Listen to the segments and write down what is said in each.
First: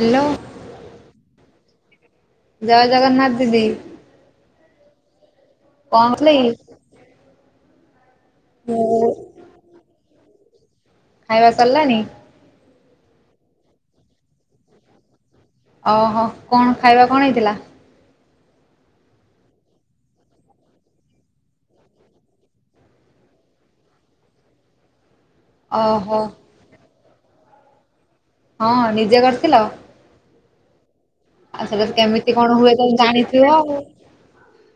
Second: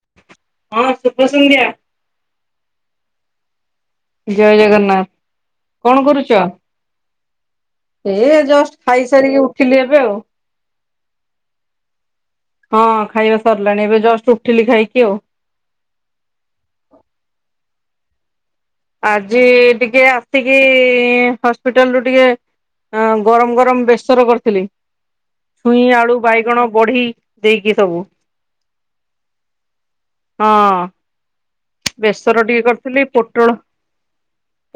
Hello. ହଁ ଶୁଭ ସନ୍ଧ୍ୟା। ଜୟ ଜଗନ୍ନାଥ ଦିଦି। ଜୟ ଜଗନ୍ନାଥ କଣ କରୁଥିଲେ କରୁଛ? କି? ଜଷ୍ଟ ମୁଁ ଖାଇସାରିକି ଉଠିଲି ଏବେ ଆଉ। ଖାଇବା ସରିଲାନି। ହଁ ଖାଇବା ସରିଲାଣି ଏବେ ଜଷ୍ଟ ଉଠିଲି ଖାଇକି ଆଉ। ଅହ କଣ ଖାଇବା କଣ ହେଇଥିଲା? ଆଜି ଟିକେ ଆସିକି ହସ୍ପିଟାଲ ରୁ ଟିକେ ହ ଗରମ ଗରମ ବେସର କରିଥିଲି। ଛୁଇଁ ଆଳୁ ଓହୋ ବାଇଗଣ ବଢି ଦେଇକି ସବୁ। ହଁ ନିଜେ କରିଥିଲ? ହଁ ଆଉ ସେଟା କେମିତି କଣ ବେସର ଟିକେ ହୁଏ ତମେ କରିଥିଲି ଜାଣିଥିବ ପୋଟଳ ଆଉ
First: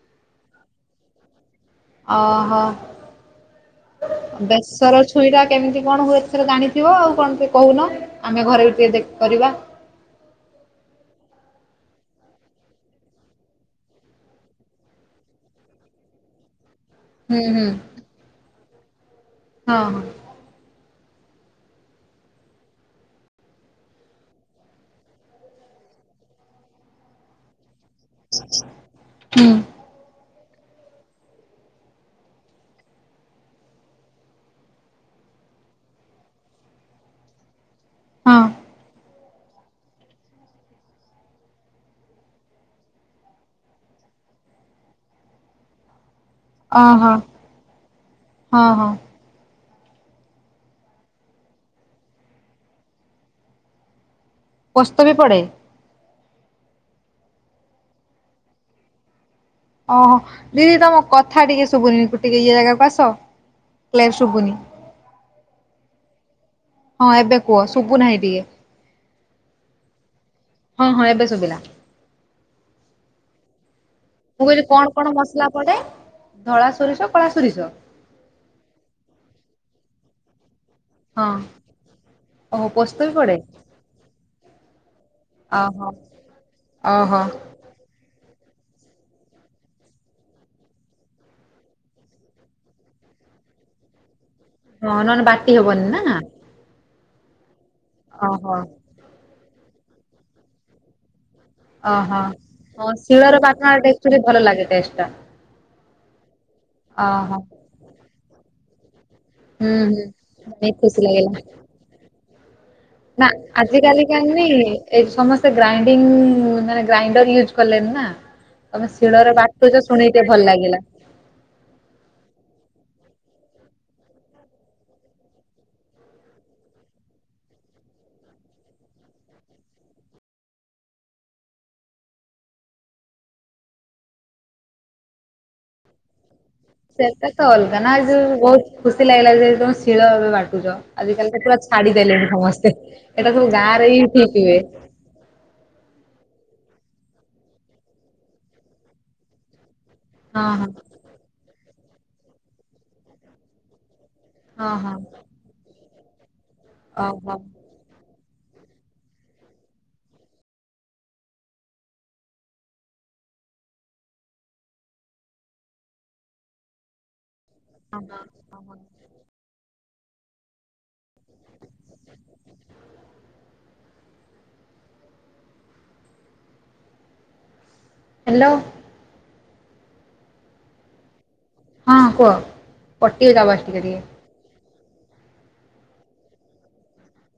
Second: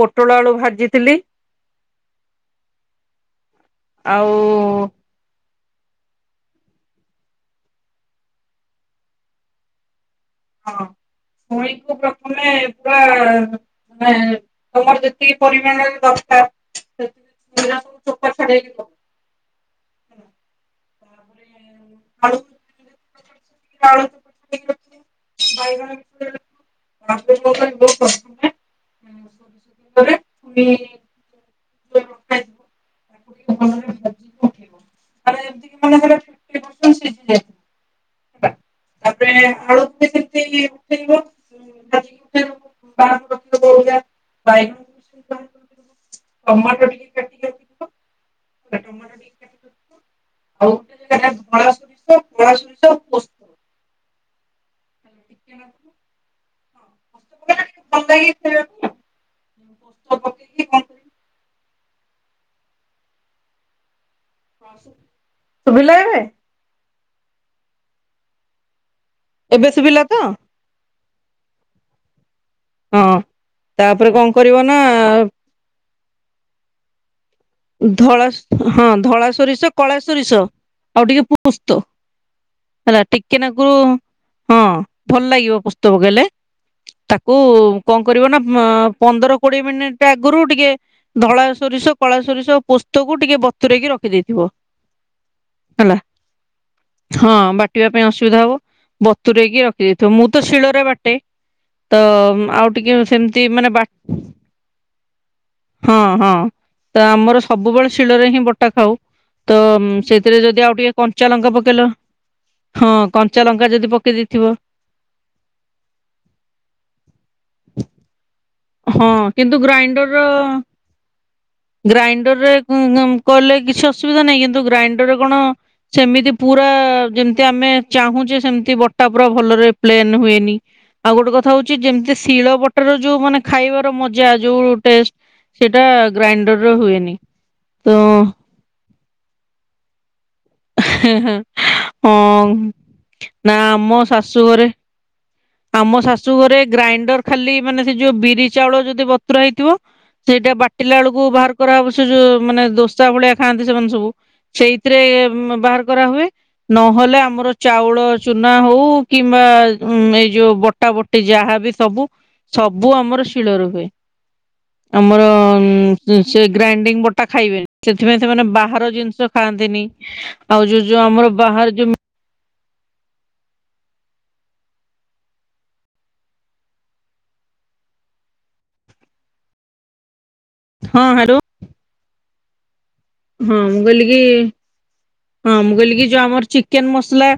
ପୋଟଳ ଆଳୁ ଭାଜିଥିଲି। ଅହ ଆଉ ବେଶର ଛୁଇଁଟା କେମିତି କଣ ହୁଏ ଏଥର ଜାଣିଥିବ ଆଉ କଣ ଟିକେ କହୁନ ଆମେ ଘରେ ବି ଦେ ଟିକେ କରିବା। ହଁ ଛୁଇଁକୁ ପ୍ରଥମେ ପୁରା ମାନେ ତମର ଯେତିକି ପରିମାଣରେ ଦରକାର ହୁଁ ସେତିକି ହୁଁ। ଛୁଇଁର ସବୁ ଚୋପା ଛଡେଇବ। ହଁ ହଁ। ତାପରେ ଆଳୁ। [inaudible] ହୁଁ [unintelligible] ରଖାହେଇଥିବ ତାକୁ ଟିକେ ଭଲରେ ଭାଜିକି [inaudible] ଉଠେଇବ [unintelligible] ହଁ ତାପରେ ଆଳୁକୁ [unintelligible] [unintelligible] ଟମାଟୋ ଟିକେ ଓହୋ କାଟିିକି ହଁ ରଖିବ ହଁ ଟମାଟୋ ଟିକେ କାଟି ଆଉ ଗୋଟେ ଜାଗାରେ ଧଳା ସୋରିଷ କଳା ସୋରିଷ ପୋସ୍ ପୋସ୍ତ ବି ପଡ଼େ। ହଁ ପକେଇଲେ ଭଲ ଲାଗେ ଖାଇବାକୁ। ଅହ ପୋସ୍ତ ପକେଇକି ଦିଦି କଣ ତମ କଥା ଟିକେ ଶୁଭୁନି ଗୋଟିକେ ଇଏ ଜାଗାକୁ ଆସ କ୍ଲିଅର୍ ଶୁବୁନି। କରିବୁ ଶୁଭିଲା ଏବେ। ହଁ ଏବେ କୁହ ଶୁଭୁ ନାହିଁ ଟିକେ। ଏବେ ଶୁଭିଲା ତ। ହଁ ହଁ ଏବେ ଶୁଭିଲା। ହଁ ତାପରେ କଣ କରିବ ନା କଣଟେ ଧଳା ସୋରିଷ କଳା ସୋରିଷ। ଧଳା ହଁ ଧଳା ସୋରିଷ କଳା ସୋରିଷ। ଆଉ ଟିକେ ହଁ ପୁସ୍ତ ଓହୋ ପୋସ୍ତ ହେଲା ବି ପଡେ ଟିକେନାଗରୁ ହଁ ଭଲ ଲାଗିବ ଓହୋ। ପୁସ୍ତ ପକେଇଲେ ଓହୋ ତାକୁ କଣ କରିବ ନା ପନ୍ଦର କୋଡିଏ ମିନିଟ୍ ଆଗରୁ ଟିକେ ଧଳା ସୋରିଷ କଳା ସୋରିଷ ଯୋଉ ପୋସ୍ତ କୁ ଟିକେ ବତୁରେଇକି ରଖି ଦେଇଥିବ। ହଁ ନହେଲେ ବାଟି ହବନି ନା। ହଁ ବାଟିବା ପାଇଁ ଅସୁବିଧା ଓହୋ ହବ ବତୁରେଇକି ରଖିଦେଇଥିବ। ମୁଁ ତ ଶିଳରେ ବାଟେ। ତ ଓହୋ। ଆଉ ହଁ ଟିକେ ଶିଳରେ ସେମିତି ବାଟଣ ମାନେ ବା ଟା ଆକ୍ଚୁଆଲି ଭଲ ଲାଗେ ଟେଷ୍ଟ ଟା ହଁ ହଁ ତ ଓହୋ ଆମର ସବୁବେଳେ ଶିଳରେ ହିଁ ବଟା ଖାଉ। ତ ହୁଁ ହୁଁ। ସେଥିରେ ଯଦି ବହୁତ ଆଉ ଟିକେ ଖୁସି କଞ୍ଚା ଲାଗିଲା ଲଙ୍କା ପକେଇଲ। ହଁ କଞ୍ଚା ଲଙ୍କା ଯଦି ପକେଇ ଦେଇଥିବ। ଏଇ ସମସ୍ତେ ଗ୍ରାଇଣ୍ଡିଙ୍ଗ ମାନେ ଗ୍ରାଇଣ୍ଡର ୟୁଜ କଲେଣି ନା। ତମେ ହଁ ଶିଳର କିନ୍ତୁ ବାଟୁଚ ଶୁଣିକି ଟିକେ ଭଲ ଲାଗିଲା। ଗ୍ରାଇଣ୍ଡର ରେ କଲେ କିଛି ଅସୁବିଧା ନାହିଁ କିନ୍ତୁ ଗ୍ରାଇଣ୍ଡରରେ କଣ ସେମିତି ପୁରା ଯେମିତି ଆମେ ଚାହୁଁଛେ ସେମିତି ବଟା ପୁରା ଭଲରେ ପ୍ଲେନ ହୁଏନି। ଆଉ ଗୋଟେ କଥା ହୋଉଚି ଯେମିତି ଶିଳ ବଟାରେ ଯୋଉ ମାନେ ଖାଇବାର ମଜା ଯୋଉ ଟେଷ୍ଟ ସେଇଟା ଗ୍ରାଇଣ୍ଡର ର ହୁଏନି ସେଟା ତ ଅଲଗା ନା ତ ଯୋଉ ବହୁତ ଖୁସି ଲାଗିଲା ଯେ ତମେ ଶୀଳ ଏବେ ବାଟୁଚ। ଆଜିକାଲି ତ ପୁରା ଛାଡିଦେଲେଣି ହଁ। ସମସ୍ତେ ଏଇଟା ସବୁ ନା ଗାଁରେ ଆମ ହିଁ ଠିକ୍ ଶାଶୁ ହୁଏ। ଘରେ ଆମ ଶାଶୁ ଘରେ ଗ୍ରାଇଣ୍ଡର ଖାଲି ମାନେ ସେ ଯୋଉ ବିରି ଚାଉଳ ଯଦି ବତୁରା ହେଇଥିବ। ହଁ ସେଇଟା ହଁ ବାଟିଲା ବେଳକୁ ବାହାର କରାହବ ସେ ଯୋଉ ମାନେ ଦୋସା ଭଳିଆ ଖାଆନ୍ତି ସେମାନେ ସବୁ। ହଁ ହଁ ସେଇଥିରେ ବାହାର କରା ହୁଏ ନହେଲେ ଓହୋ ଆମର ଚାଉଳ ଚୁନା ହୋଉ କିମ୍ବା ଯୋଉ ବଟା ବଟି ଯାହାବି ସବୁ ସବୁ ଆମର ଶିଳରେ ହୁଏ। ଆମର ସେ ଗ୍ରାଇଣ୍ଡିଙ୍ଗ ବଟା ଖାଇବେନି। ହଁ ସେଥିପାଇଁ ସେମାନେ ହଁ। ବାହାର ଜିନିଷ ଖାଆନ୍ତିନି ଆଉ ଯୋଉ ଯୋଉ ଆମର ବାହାର ଯୋଉ ହ୍ୟାଲୋ। ହଁ ହାଲୋ। ହଁ କୁହ। କଟିଯାଉଛି ହଁ ଆବାଜ ମୁଁ ଟିକେ ଟିକେ କହିଲି କି ହଁ ମୁଁ କହିଲି କି ଯୋଉ ଆମର ଚିକେନ ମସଲା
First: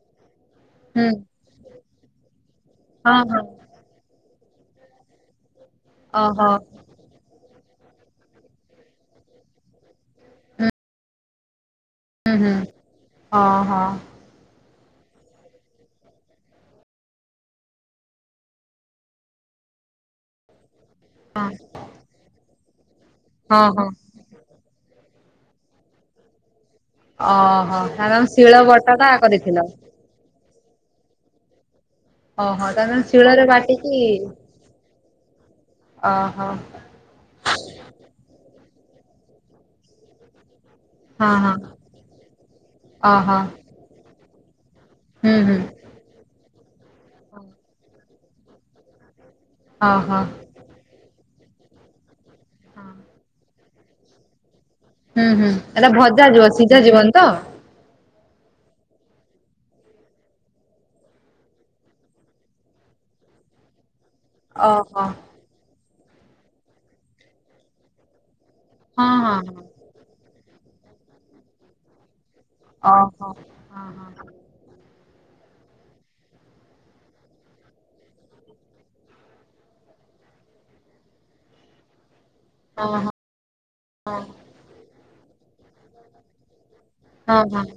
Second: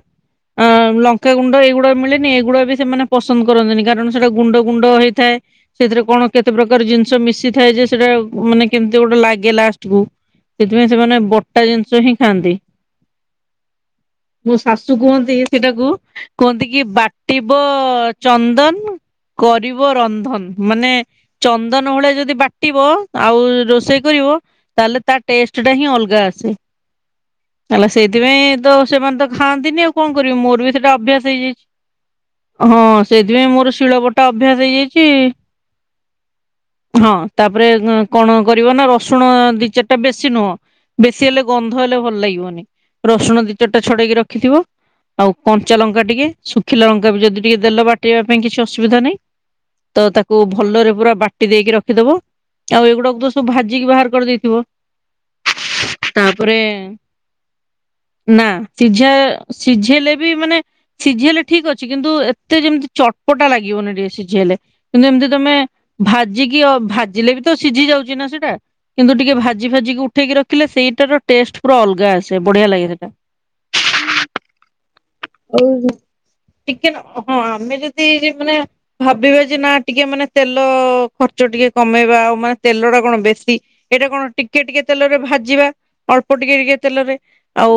ଅ ହୁଁ ଲଙ୍କା ଗୁଣ୍ଡ ଏଇଗୁଡା ମିଳେନି ଏଇଗୁଡା ବି ସେମାନେ ହଁ ହଁ। ପସନ୍ଦ କରନ୍ତିନି କାରଣ ସେଟା ଗୁଣ୍ଡ ଗୁଣ୍ଡ ହେଇଥାଏ ସେଥିରେ କଣ ଓହୋ କେତେ ପ୍ରକାର ଜିନିଷ ସେ ମିଶିଥାଏ ଯେ ସେଇଟା ମାନେ କେମିତି ଗୋଟେ ଲାଗେ ଲାଷ୍ଟକୁୁ। ହୁଁ ସେଥିପାଇଁ ସେମାନେ ବଟା ଜିନିଷ ହିଁ ହୁଁ ହୁଁ ଖାଆନ୍ତି ହଁ ହଁ। ମୋ ଶାଶୁ କୁହନ୍ତି ସେଟାକୁ କୁହନ୍ତି କି ବାଟିବ ଚନ୍ଦନ। କରିବ ରନ୍ଧନ ମାନେ ହଁ ଚନ୍ଦନ ଭଳିଆ ଯଦି ବାଟିବ ଆଉ ହଁ ହଁ। ରୋଷେଇ କରିବ ତାହେଲେ ତା ଟେଷ୍ଟ ଟା ହିଁ ଅଲଗା ଆସେ ଓହୋ ହେଲେ ନା ତମେ ଶିଳ ସେଇଥିପାଇଁ ତ ବଟା ଟା ସେମାନେ ତ କରିଥିଲ ଖାଆନ୍ତିନି ଆଉ। କଣ କରିବି ମୋର ବି ସେଟା ଅଭ୍ୟାସ ହେଇଯାଇଚି। ଓହୋ ହଁ ତମେ ଶିଳରେ ସେଇଥିପାଇଁ ମୋର ବାଟିକି ଶିଳବଟା ଅଭ୍ୟାସ ହେଇଯାଇଛି। ଓହୋ ହଁ ତାପରେ କଣ କରିବ ନା ରସୁଣ ଦି ଚାରିଟା ବେଶୀ ନୁହଁ। ବେଶୀ ହଁ ହେଲେ ହଁ ଗନ୍ଧ ହେଲେ ଭଲ ଲାଗିବନି ରସୁଣ ଓହୋ ଦି ଚାରିଟା ଛଡେଇକି ରଖିଥିବ। ଆଉ ହୁଁ କଞ୍ଚା ହୁଁ। ଲଙ୍କା ଟିକେ ଶୁଖିଲା ଲଙ୍କାବି ଯଦି ଟିକେ ଦେଲ ବାଟିବା ପାଇଁ କିଛି ଅସୁବିଧା ନାହିଁ। ତ ଓହୋ ତାକୁ ଭ ଭଲରେ ପୁରା ବାଟି ଦେଇକି ରଖିଦବ। ଆଉ ଏଗୁଡାକ ତ ସବୁ ଭାଜିକି ବାହାର କରିଦେଇଥିବ। ହୁଁ ହୁଁ ଏଟା ଭଜା ଯିବ। ତାପରେ ସିଝା ଯିବନି ତ? ନା ସିଝା ସିଝେଇଲେ ବି ମାନେ ସିଝି ଗଲେ ଠିକ୍ ଅଛି କିନ୍ତୁ ଏତେ ଯେମିତି ଚଟପଟା ଲାଗିବନି ଟିକେ ସି। ଝି ହେଲେ ଓହୋ କିନ୍ତୁ ଏମିତି ତମେ ଭାଜିକି ଅ ଭାଜିଲେ ବି ତ ସିଝି ଯାଉଛି ନା ସେଟା। ହଁ କିନ୍ତୁ ଟିକେ ହଁ ଭାଜି ଫାଜିିକି ଉଠେଇକି ରଖିଲେ ସେଇଟାର ଟେଷ୍ଟ ପୁରା ଅଲଗା ଆ‌। ଓହୋ ହଁ ହଁ। [unintelligible] ହଁ ଆମେ ଯଦି ମାନେ। ଭାବିବା ଯେ ନା ଟିକେ ମାନେ ତେଲ ଖର୍ଚ୍ଚ ଟିକେ କମେଇବା ଆଉ ମା‌। ତେଲ ଟା ହଁ କଣ ବେଶୀ। ଏଇଟା ହଁ କଣ ଟିକେ ଟିକେ ତେଲରେ ଭାଜିବା ଅଳ୍ପ ଟିକେ ଟିକେ ତେଲରେ। ହଁ ହଁ ଆଉ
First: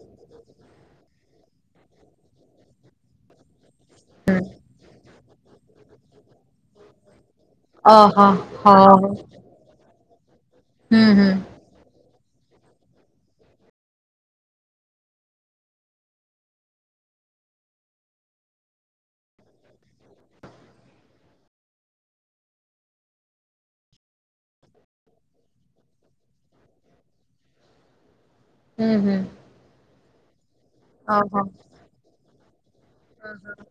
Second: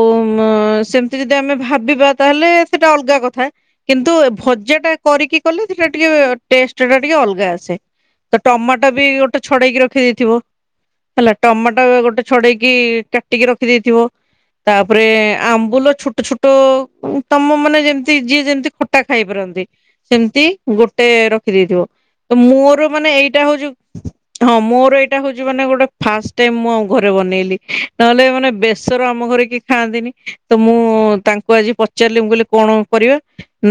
ସେମିତି ଯଦି ଆମେ ଭାବିବା ତାହେଲେ ସେଟା ଅଲଗା କଥା। କିନ୍ତୁ ଏ ଭଜାଟା କରିକି କଲେ ସେଟା ଟିକେ ଟେଷ୍ଟ ଟା ଟିକେ ଅଲଗା ଆସେ। ଓହୋ ତ ଟମାଟୋ ହଉ ବି ହୁଁ ଗୋଟେ ଛଡେଇକି ରଖିଦେଇଥିବ ହୁଁ ହେଲା ଟମାଟୋ ଗୋଟେ। ଛଡେଇକି କାଟିକି ରଖିଦେଇଥିବ ତାପରେ ଆମ୍ବୁଲ ଛୋଟ ଛୋଟ। ତମ ମନେ ଯେମିତି ଯିଏ ଯେମିତି ଖଟା ଖାଇ ପାରନ୍ତି। ସେମିତି ଗୋଟେ ରଖିଦେଇଥିବ ତ ମୋର ମାନେ ଏଇଟା ହଉଛି। ହଁ ମୋର ଏଇଟା ହଉଛି ମାନେ ଗୋଟେ ଫାଷ୍ଟ ଟାଇମ୍ ମୁଁ ଆମ ଘରେ ବନେଇଲି ନହେଲେ ମାନେ। ହୁଁ ବେସର ହୁଁ ଆମ ଘରେ କିଏ ଖାଆନ୍ତିନି। ତ ମୁଁ ଓହୋ ତାଙ୍କୁ ଆଜି ପଚାରିଲି। ମୁଁ କହିଲି କଣ। କରିବା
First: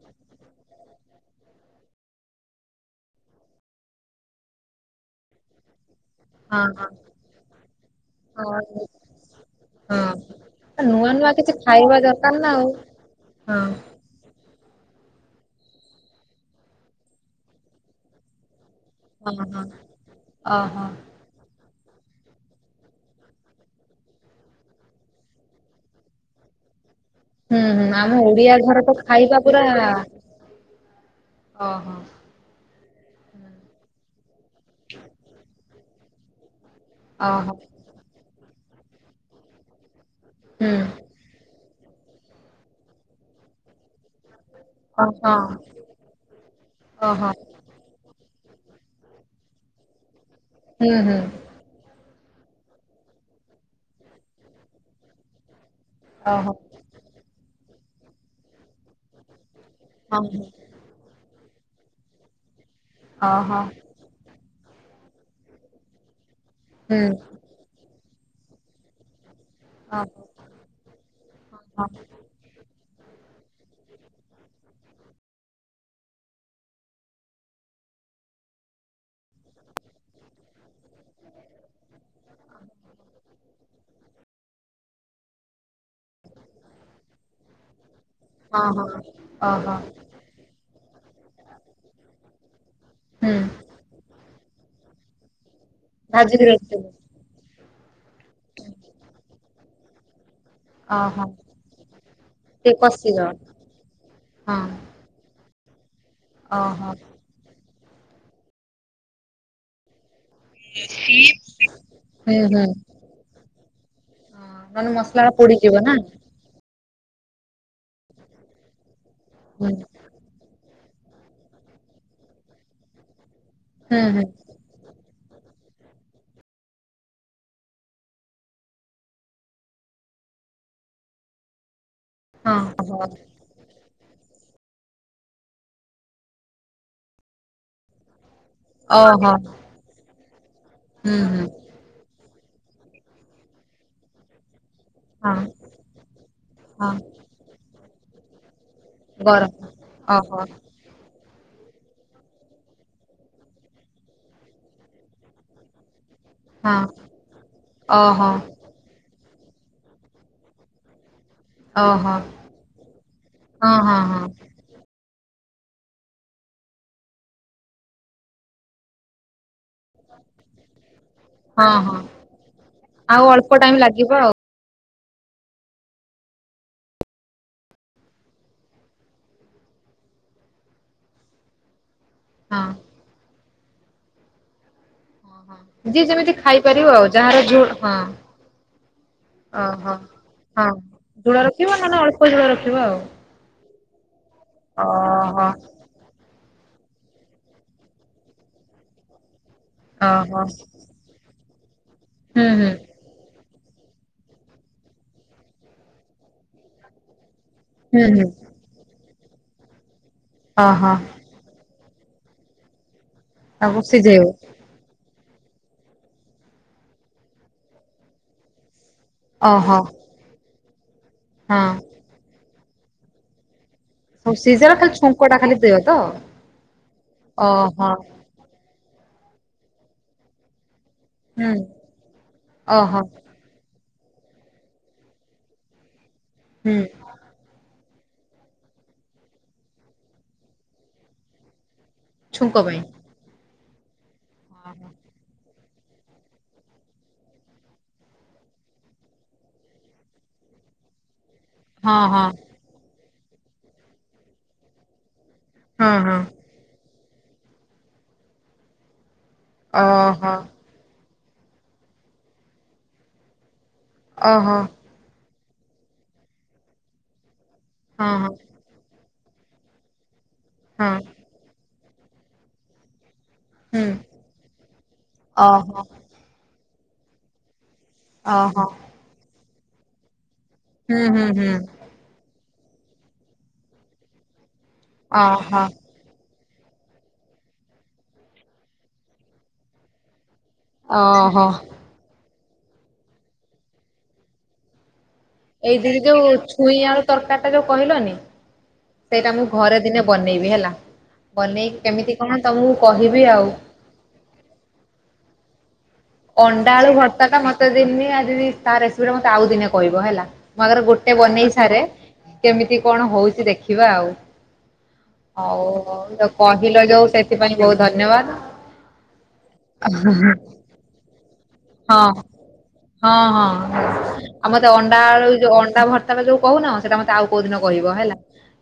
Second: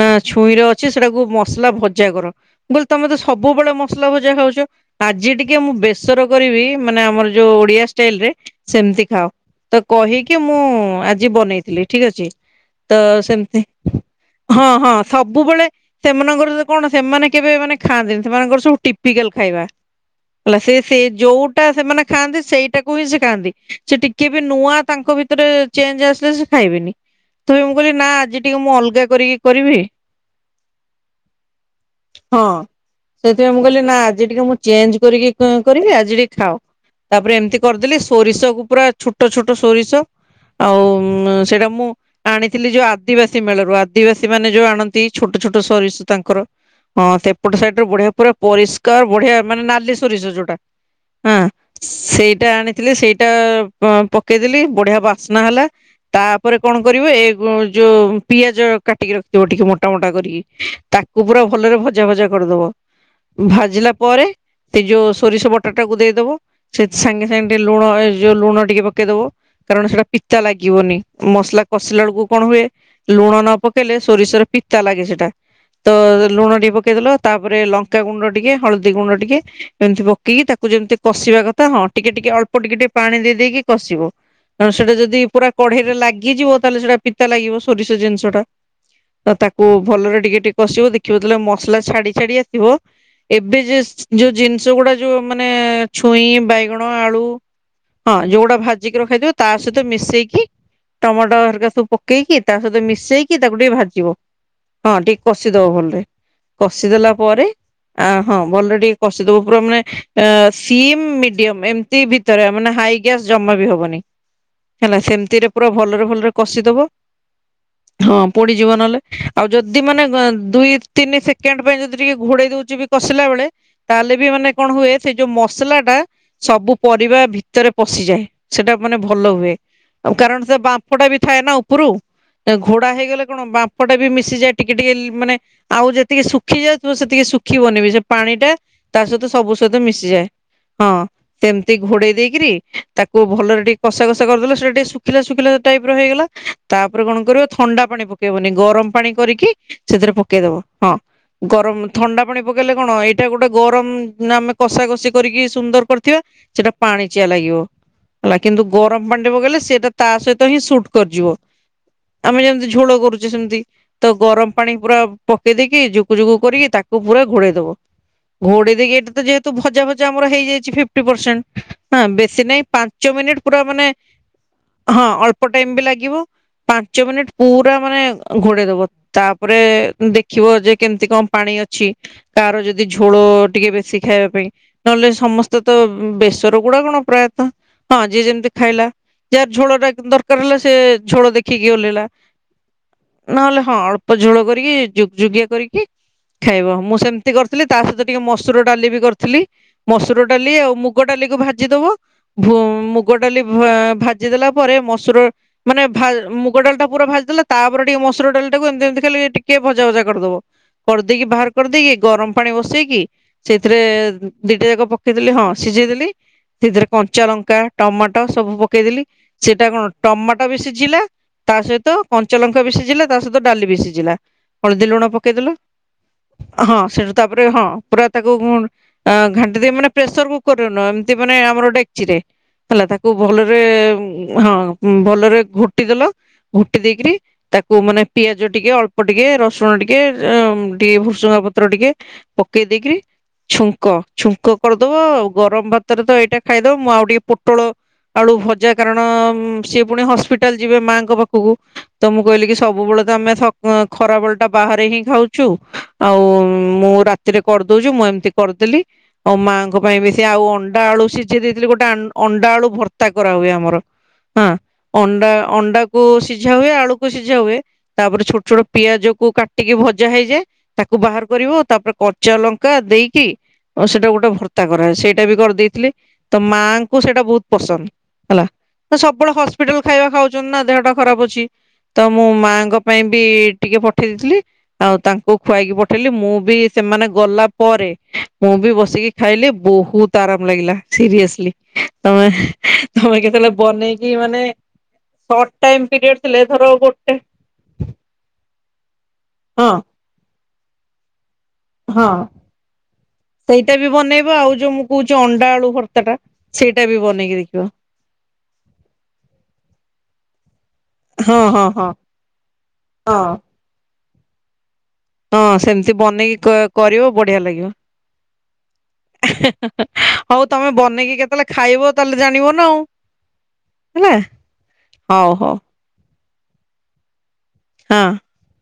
ନା ଛୁଇଁରେ ଅଛି ସେଟାକୁ ମସଲା ଭଜା କର। ବୋଲି ତମେ ତ ସବୁବେଳେ ମସଲା ଭଜା ଖାଉଛ ଆଜି ଟିକେ ମୁଁ ବେ। ସର କରିବି ହଁ ହଁ ମାନେ ଆମର ଯୋଉ ଓଡିଆ ଷ୍ଟାଇଲ ରେ ହଁ ସେମିତି ଖାଅ। ତ ହଁ କହିକି ମୁଁ ନୂଆ ନୂଆ ଆଜି କିଛି ବନେଇଥିଲି ଖାଇବା ଠିକ୍ ଅଛି। ଦରକାର ନା ଆଉ ତ ସେମିତି। ହଁ ହଁ ସବୁବେଳେ ସେମାନଙ୍କର କଣ ସେମାନେ କେବେ ମାନେ ଖାଆନ୍ତିନି। ସେମାନଙ୍କର ସବୁ ଟି‌। ହଁ ଟିକାଲ ହଁ ହଁ ଖାଇବା ହେଲା ସେ ଓହୋ ସେ ଯୋଉ। ଟା ସେମାନେ ଖାଆନ୍ତି ସେଇଟାକୁ ହିଁ ସେ ଖାଆନ୍ତି। ସେ ଟିକେ ବି ନୂଆ ତାଙ୍କ ଭିତରେ ଚେଞ୍ଜ ଆସିଲେ ସେ ଖାଇବେନି। ହୁଁ ତଥାପି ମୁଁ ହୁଁ କହିଲି ନା ଆମ ଆଜି ଓଡିଆ ଟିକେ ମୁଁ ଘର ତ ଅଲଗା କରିକି ଖାଇବା ପୁରା କରିବି। ଓହୋ ହଁ ସେଥିପାଇଁ ମୁଁ କହିଲି ନା ଆଜି ଟିକେ ମୁଁ ଚେଞ୍ଜ କରିକି କ। କରିବି ଆଜି ବି ଖାଅ। ତାପରେ ଓହୋ ଏମିତି କରିଦେଲି। ସୋରିଷ କୁ ପୁରା ଛୋଟ ଛୋଟ ସୋରିଷ। ହୁଁ ଆଉ ସେଇଟା ମୁଁ ଆଣିଥିଲି ଯୋଉ ଆଦିବାସୀ ମେଳାରୁ ଆଦିବାସୀ ମାନେ ଯୋଉ ଆଣ। ନ୍ତି। ଛୋଟ ଓହୋ ଛୋଟ ସୋରିଷ ତାଙ୍କର ହ ଓହୋ ଏପଟ ସାଇଡରେ ବଢିଆ ପୁରା ପରିଷ୍କା। କାର ବଢିଆ ମାନେ ନାଲି ସୋରିଷ ଯୋଉଟା। ହୁଁ ହୁଁ। ହଁ ସେଇଟା ଆଣିଥିଲେ ସେଇଟା ପକେଇଦେଲି ବଢିଆ ବାସ୍ନା ହେଲା। ତାପରେ ଓହୋ କଣ କରିବ। ଏ ଯୋଉ ପିଆଜ କାଟିକି ରଖିଥିବ ଟିକେ ମୋଟା ମୋଟା ହଁ କରିକି। ହଁ ତାକୁ ପୁରା ଭଲରେ ଭଜା ଭଜା କରିଦବ ଓହୋ ଭାଜିଲା। ପରେ ସେ ଯୋଉ ସୋରିଷ ବଟା ଟାକୁ ଦେଇଦବ ସେ ହୁଁ ସାଙ୍ଗେ ସାଙ୍ଗେ। ଲୁଣ ଏ ଯୋଉ ଲୁଣ ଟିକେ ପକେଇଦବ କାରଣ ସେଟା ପିତା ଲାଗିବନି ମସଲା କଷିଲା ବେଳକୁ। କଣ ହୁଏ? ଲୁଣ ନ ପକେଇଲେ ସୋରିଷର ପିତା ଲାଗେ ସେଟା। ତ ଲୁଣ ଟିକେ ପକେଇଦେଲ ତାପରେ ଲଙ୍କା ଗୁଣ୍ଡ ଟିକେ ହଳଦୀ ଗୁଣ୍ଡ ଟିକେ। ଏମିତି ପକେଇକି ତାକୁ ଯେମିତି କଷିବା କଥା ହଁ ଟିକେ ଟିକେ ଅଳ୍ପ ଟିକେ ଟିକେ ପାଣି ଦେଇ ଦେଇଦେଇକି କଷିବ। କାରଣ ସେଇଟା ଯଦି ପୁରା କଢେଇରେ ଲାଗିଯିବ। ତାହେଲେ ସେଟା ପିତା ଲାଗିବ ସୋରିଷ ଜିନିଷ ଟା ଓହୋ ତ ତାକୁ ଓହୋ ଭଲରେ ଟିକେ। କଷିବ ଦେଖିବ ଯେତେବେଳେ ମସଲା ଛାଡି ଛାଡି ଆସିବ। ହୁଁ ଏବେ ଯୋଉ ଜିନିଷ ଗୁଡା। ଯୋଉ ମାନେ ଛୁଇଁ ଭାଜିକି ରଖିଥିବୁ ବାଇଗଣ ଆଳୁ। ହଁ ଯୋଉଗୁଟା ଭାଜିକି ରଖାହେଇଥିବ ତା ସହିତ ମିଶେଇକି। ଅଁ ହଁ। ଏ ସବୁ ପକେଇକି ତା ସହିତ ମିଶେଇକି ତାକୁ ଟିକେ ଭାଜିବ। ହଁ ଟିକେ କଷିଦବ ଭଲରେ। ଓହୋ କଷିଦେଲା ପରେ ଆଁ ହଁ ଭଲରେ ଟିକେ କଷିଦବୁ ପୁରା ମାନେ ଆଁ। ସିମ୍ ମିଡିୟମ ଏମିତି ହୁଁ ଭିତରେ ହୁଁ ମାନେ ହାଇ ଗ୍ୟାସ୍ ଜମା ବି ହବନି। ନହେଲେ ହେଲା ମସଲା ସେମିତିରେ ପୁରା ପୋଡିଯିବ ନା ଭଲରେ ଭଲରେ କଷିଦବ ହଁ ପୋଡିଯିବ ନହେଲେ ଆଉ ହୁଁ ଯଦି ମାନେ ଦୁଇ ତିନି ସେକେଣ୍ଡ ପାଇଁ ଯଦି ଟିକେ ଘୋଡେଇ ଦଉଛି କଷିଲା ବେଳେ ହୁଁ ତାହେଲେ ହୁଁ ହଁ ବି ମାନେ କଣ ହୁଏ ସେ ଯଉ ମସଲା ଟା ସବୁ ପରିବା ଭିତରେ ପଶିଯାଏ ସେଟା ମାନେ ଭଲ ହୁଏ ଆଉ କାରଣ ସେ ବା ବାମ୍ଫ ଟା ବି ଥାଏ ନା ଉପରୁ ଘୋଡା ଓହୋ ହେଇଗଲେ କଣ ବା ବାମ୍ପପଟା ବି ମିଶିଯାଏ ଟିକେ ଟିକେ ମାନେ ଆଉ ଯେତିକି ଶୁଖି ଯାଉଥିବ ସେତିକି ଶୁଖିବନି ବିି ସେ ପାଣି ଟା ତା ସହିତ ଓହୋ! ସବୁ ସହିତ ମିଶିଯାଏ ହଁ ହୁଁ ହୁଁ ସେମ ଟିକେ ଘୋଡେଇ ଦେଇକରି ତାକୁ ଭଲରେ ଟିକେ କଷା କଷା କରିଦେଲେ ସେଟା ଟିକେ ଶୁଖିଲା ହଁ ଶୁଖିଲା ଟାଇପ୍ ର ହେଇଗଲା ହଁ ତାପରେ କଣ କରିବ ଥଣ୍ଡା ପାଣି ପକେଇବନି ଗରମ ପାଣି କରିକି ଗରମ ସେଥିରେ ଓହୋ ପକେଇଦବ ହଁ। ଗରମ ଥଣ୍ଡା ପାଣି ପକେଇଲେ କଣ ଏଇଟା ଗୋଟେ ଗରମ ଆମେ କଷା କଷି କରିକି ସୁନ୍ଦର କରିଥିବା। ସେଟା ହଁ ପାଣି ଚିଆ ଲାଗିବ ଓହୋ ହେଲା କିନ୍ତୁ ଗରମ ପାଣି ଟା ପକେଇଲେ ସେଏତ ତା ସହିତ ହିଁ ସୁଟ୍ କରିିଯିବ ଓହୋ ଆମେ ଯେମିତି ଝୋଳ କରୁଛେ ସେମତି ହଁ ହଁ ହଁ ତ ହଁ ଗରମ ପାଣି ପୁରା ପକେଇ ଦେଇକି ଯୁକୁ ଯୁକୁ କରିକି ତାକୁ ପୁରା ଘୋଡେଇ ଦବୁ। ଘୋଡେଇ ଦେଇକି ଏଟ ତ ଯେହେତୁ ଭଜା ଭଜା ଆମର ହେଇଯାଇଛି ଫିଫ୍ଟି ପରସେଣ୍ଟ। ହଁ ବେଶୀ ନାହିଁ ପାଞ୍ଚ ଆଉ ମିନିଟ୍ ପୁରା ଅଳ୍ପ ଟାଇମ ମାନେ ଲାଗିବ ଆଉ ହଁ ଅଳ୍ପ ଟାଇମ୍ ବି ଲାଗିବ। ପାଞ୍ଚ ମିନିଟ୍ ପୁରା ମାନେ ଘୋଡେଇ ଦବ। ତାପରେ ଦେଖିବ ଯେ କେମିତି କଣ ପାଣି ଅଛି? ତାର ହଁ ଯଦି ଝୋଳ ଟିକେ ବେଶି ଖାଇବା ପାଇଁ ନହେଲେ ସମସ୍ତେ ତ ଯିଏ ଯେମିତି ବେସର ଗୁଡା ଖାଇପାରିବ କଣ ଆଉ ଯାହାର ପ୍ରାୟତଃ ଝୋଳ ହଁ ଯିଏ ଯେମିତି ଖାଇଲା। ଯାହାର ଝୋଳ ଟା ଓହୋ ଦରକାର ହେଲା ହଁ ସେ ଝୋଳ ରଖିବ ଦେଖିକି ନହେଲେ ଓ୍ଲେଇଲା। ଅଳ୍ପ ଝୋଳ ରଖିବ ଆଉ। ନହେଲେ ହଁ ଅଳ୍ପ ଝୋଳ କରିକି ଯୁଗ ଓହୋ ଯୁଗିଆ କରିକି ଖାଇବ ମୁଁ ସେମିତି କରିଥିଲି ତା ସହିତ ଟିକେ ମସୁର ଡାଲି ବି କରିଥିଲି। ମସୁର ଓହୋ ଡାଲି ଆଉ ମୁଗ ଡାଲିକୁ ଭାଜିଦବ ହୁଁ ହୁଁ ମୁଗ ଡାଲି ଭା ଭାଜି ଦେଲା ପରେ ମସୁର ମାନେ ଭା ମୁଗ ଡାଲି ଟା ପୁରା ଭାଜିଦେଲେ ତାପରେ ଟିକେ ହୁଁ ମସୁର ହୁଁ ଡାଲି ଟାକୁ ଏମତି ଏମତି ଖାଲି ଟିକେ ଭଜା ଭଜା କରିଦବ ଓହୋ କରିଦେଇିକି ବାହାର କରିଦେଇକି ଗରମ ପାଣି ବସେଇକି ସେଇଥିରେ ତାକୁ ସିଝେଇବ ଦିଟା ଯାକ ପ ପକେଇଦେଲି ହଁ ସିଝେଇ ଦେଲି ସେଥିରେ କଞ୍ଚା ଲଙ୍କା ଟମାଟୋ ସବୁ ପକେଇଦେଲି ସେଇଟା ଓହୋ କଣ ଟମାଟୋ ବି ସିଝିଲା ତା ହଁ ସହିତ କଞ୍ଚା ଲଙ୍କା ବି ସିଝିଲା ତା ସହିତ ଡାଲି ବି ସିଝି ଜିଲା ସବୁ ସିଝାର ହଳଦୀ ଖାଲି ଲୁଣ ଛୁଙ୍କ ଟା ପକେଇଦେଲୁ ଖାଲି ଦିଅ ତ ହଁ ସେଠୁ ତାପରେ ହଁ ଓହୋ ପୁରା ତା କୁ ହଁ ଘାଣ୍ଟି ଦେଇକି ମାନେ ପ୍ରେସର କରନ ଏମତି ମାନେ ହୁଁ। ଆମର ଡେ଼କଚି ରେ ହେଲେ ଓହୋ ତାକୁ ଭଲରେ ହଁ ଉଁ ଭଲରେ ଘୋଟିଦଲ ହୁଁ ଘୋଟି ଦେଇ କିରି ତାକୁ ମାନେ ପିଆଜ ଟିକେ ଅଳ୍ପ ଟିକେ ରସୁଣ ଟିକେ ଅମୁଲ ଟିକେ ଭୃସୁଙ୍ଗା ପତ୍ର ଟିକେ ଛୁଙ୍କ ପକେଇ ପାଇଁ ଦେଇ କିରି ଛୁଙ୍କ ଛୁଙ୍କ କରିଦବ ଆଉ ଗରମ ଭାତ ତରେ ତ ଏଇଟା ଖାଇଦବ ମୁଁ ଆଉ ଟିକେ ପୋଟଳ ଆଳୁ ଭଜା କାରଣ ସିଏ ପୁଣି ହସ୍ପିଟାଲ ଯିବେ ମାଙ୍କ ପାଖକୁ ହଁ ତ ମୁଁ ହଁ କହିଲି କି ସବୁବେଳେ ତ ଆମେ ସ ଖରାବେଳ ଟା ବାହାରେ ହିଁ ଖାଉଛୁ ହଁ ହଁ ଆଉ ମୁଁ ରାତିରେ କରିଦଉଛି ମୁଁ ଏମିତି କରିଦେଲି ଆଉ ମାଙ୍କ ପାଇଁ ବି ସେ ଓହୋ ଆଉ ଅ ଅଣ୍ଡା ଆଳୁ ସିଝେଇ ଦେଇଥିଲି ଗୋଟେ ଆ ଅଣ୍ଡା ଆଳୁ ଭର୍ତା କରାହୁୁଏ ଆମର। ହଁ ଅହୋ। ଅଣ୍ଡା ଅଣ୍ଡାକୁ ସିଝା ହୁଏ ଆଳୁକୁ ସିଝା ହୁଏ ହଁ ତାପରେ ହଁ ଛୋଟ ଛୋଟ ପିଆଜ କୁ କାଟିକି ଭଜା ହେଇଯାଏ ହଁ ତାକୁ ବାହାର କରିବ ତାପରେ କଚା ଲଙ୍କା ଦେଇକି ହୁଁ ଓ ସେଇଟା ଗୋଟେ ଭର୍ତ୍ତା କରାଏ, ସେଇଟା ବି ଓହୋ କରିଦେଇଥିଲି, ତ ମାଆଙ୍କୁ ସେଇଟା ବହୁତ ପସନ୍ଦ। ହେଲା, ଓହୋ ତ ସବୁବେଳେ ହସ୍ପିଟାଲ ଖାଇବା ଖାଉଛନ୍ତି ନା ଦେହ ଟା ହୁଁ ଖରାପ ହୁଁ ଅଛି। ହୁଁ ତ ମୁଁ ମାଆଙ୍କ ପାଇଁ ବି ଟିକେ ପଠେଇ ଦେଇଥିଲି ଆଉ ତାଙ୍କୁ ଓହୋ ଖୁଆଇକି ପ ଥିଲି, ମୁଁ ବି ସେମାନେ ଗଲା ପରେ ମୁଁ ବି ବସିକି ଖାଇଲି, ବହୁତ ଆରାମ ଲାଗିଲା, ସିରିଅସଲି ଓହୋ ତମେ ତମେ କେତେବେଳେ ବନେଇକି ମାନେ ଟ ଏଇ ଟାଇମ୍ ଦିଦି ପିରିୟଡ ଯୋଉ ଥିଲେ ଧର ଛୁଇଁ ଆଳୁ ଗୋଟେ ତରକାରୀ ଯୋଉ କହିଲନି ସେଇଟା ମୁଁ ହଁ ଘରେ ଦିନେ ବନେଇବି ହେଲା, ବନେଇ କେମିତି କଣ ତମକୁ କହିବି ଆଉ। ଏତେ ବି ବନେଇବା ଆଉ ଯେଉଁ ମୁଁ କହୁଛି ଅଣ୍ଡା ଆଳୁ ଭର୍ତ୍ତାଟା ଅଣ୍ଡା ଆଳୁ ଭର୍ତ୍ତା ଟା ମତେ ଦିନି ଆଜି ତା ରେସିପିରେ ମତେ ଆଉ ଦିନେ କହିବ ହେଲା। ମୋ ଆଗରେ ଗୋଟେ ହଁ ବନେଇ ହଁ ସାରେ, ହଁ କେମିତି କଣ ହଁ ହଉଛି ଦେଖିବା ଆଉ। ହଁ ହଉ ସେମିତି ହଉ ବନେଇକି କ କହିଲ ଯୋଉ କରିବ ବଢିଆ ସେଥିପାଇଁ ଲାଗିବ। ବହୁତ ଧନ୍ୟବାଦ। ହଉ ତମେ ବନେଇକି କେତେ ହଁ ହଁ ହଁ ହେଲା ଆଉ ମତେ ଅଣ୍ଡା ଆଳୁ ହଉ ଯୋଉ ହଉ। ଅଣ୍ଡା ଭତ୍ ତା ଯଉ କହୁନ ସେଟା ମତେ ଆଉ କୋଉ ଦିନ କହିବ ହଁ ହେଲା।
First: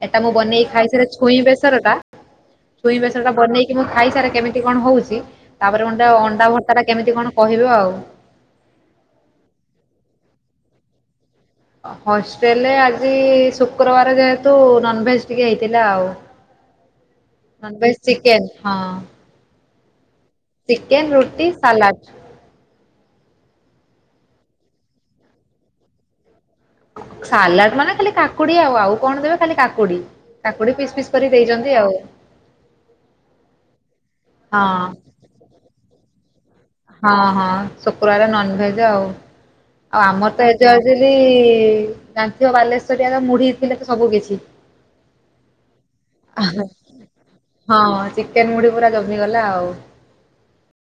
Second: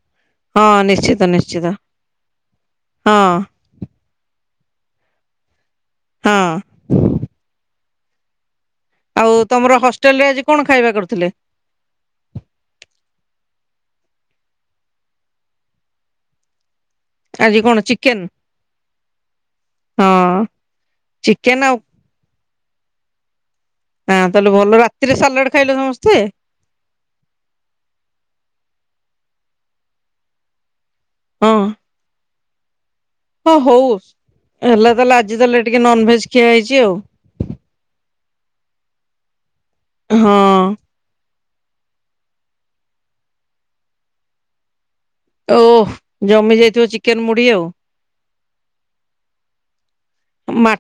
ଏଟା ମୁଁ ବନେଇି ହଁ ଖାଇସାରେ ନିଶ୍ଚିତ ଛୁଇଁ ନିଶ୍ଚିତ ବେସର ଟା ଛୁଇଁ ହଁ ବେସର ଟା ବନେଇକି କି ମୁଁ ଖାଇସାରା କେମିତି କଣ ହଉଛି, ତାପରେ ଗୋଟେ ହଁ। ଅଣ୍ଡା ଭର୍ତା ଟା କେମିତି କଣ କହିବ ଆଉ। ଆଉ ତମର ହଷ୍ଟେଲ ରେ ଆଜି କଣ ଖାଇବା କରୁଥିଲେ? ହଷ୍ଟେଲରେ ଆଜି ଶୁକ୍ରବାର ଯେହେତୁ ନନଭେଜ ଟିକେ ହେଇଥିଲା ଆଉ। ଆଜି କଣ ନନଭେଜ ଚିକେନ? ହଁ ହଁ। ଚିକେନ, ରୁଟି, ଚିକେନ ଆଉ ସାଲାଟ୍। ହଁ ତାହେଲେ ଭଲ ରାତିରେ ସାଲାଡ ଖାଇଲ ସମସ୍ତେ? ସାଲାଡ ମାନେ ଖାଲି କାକୁଡି ଆଉ ଆଉ କଣ ଦେବେ ଖାଲି କାକୁଡି। କାକୁଡି ପିସ୍ ପିସ୍ କରି ହଁ ଦେଇଛନ୍ତି ଆଉ। ହଁ ହଉ ହଁ। ହେଲା ତାହେଲେ ଆଜି ତାହେଲେ ଟିକେ ନନଭେଜ ଖିଆ ହେଇଛି ଆଉ ହଁ ହଁ ଶୁକ୍ରବାର ନନଭେଜ ଆଉ ଆଉ ଆମର ହଁ ତ ଜୟଲି ଜାଣିଥିବ ବାଲେଶ୍ଵରଆଙ୍କ ମୁଢି ଥିଲେ ତ ସବୁ କିଛି ଓଃ ଜମି ଆହାଁ ଯାଇଥିବ ଚିକେନ ମୁଢି ଆଉ ହଁ ଚିକେନ ମୁଢି ପୁରା ଜମିଗଲା ଆଉ। ମା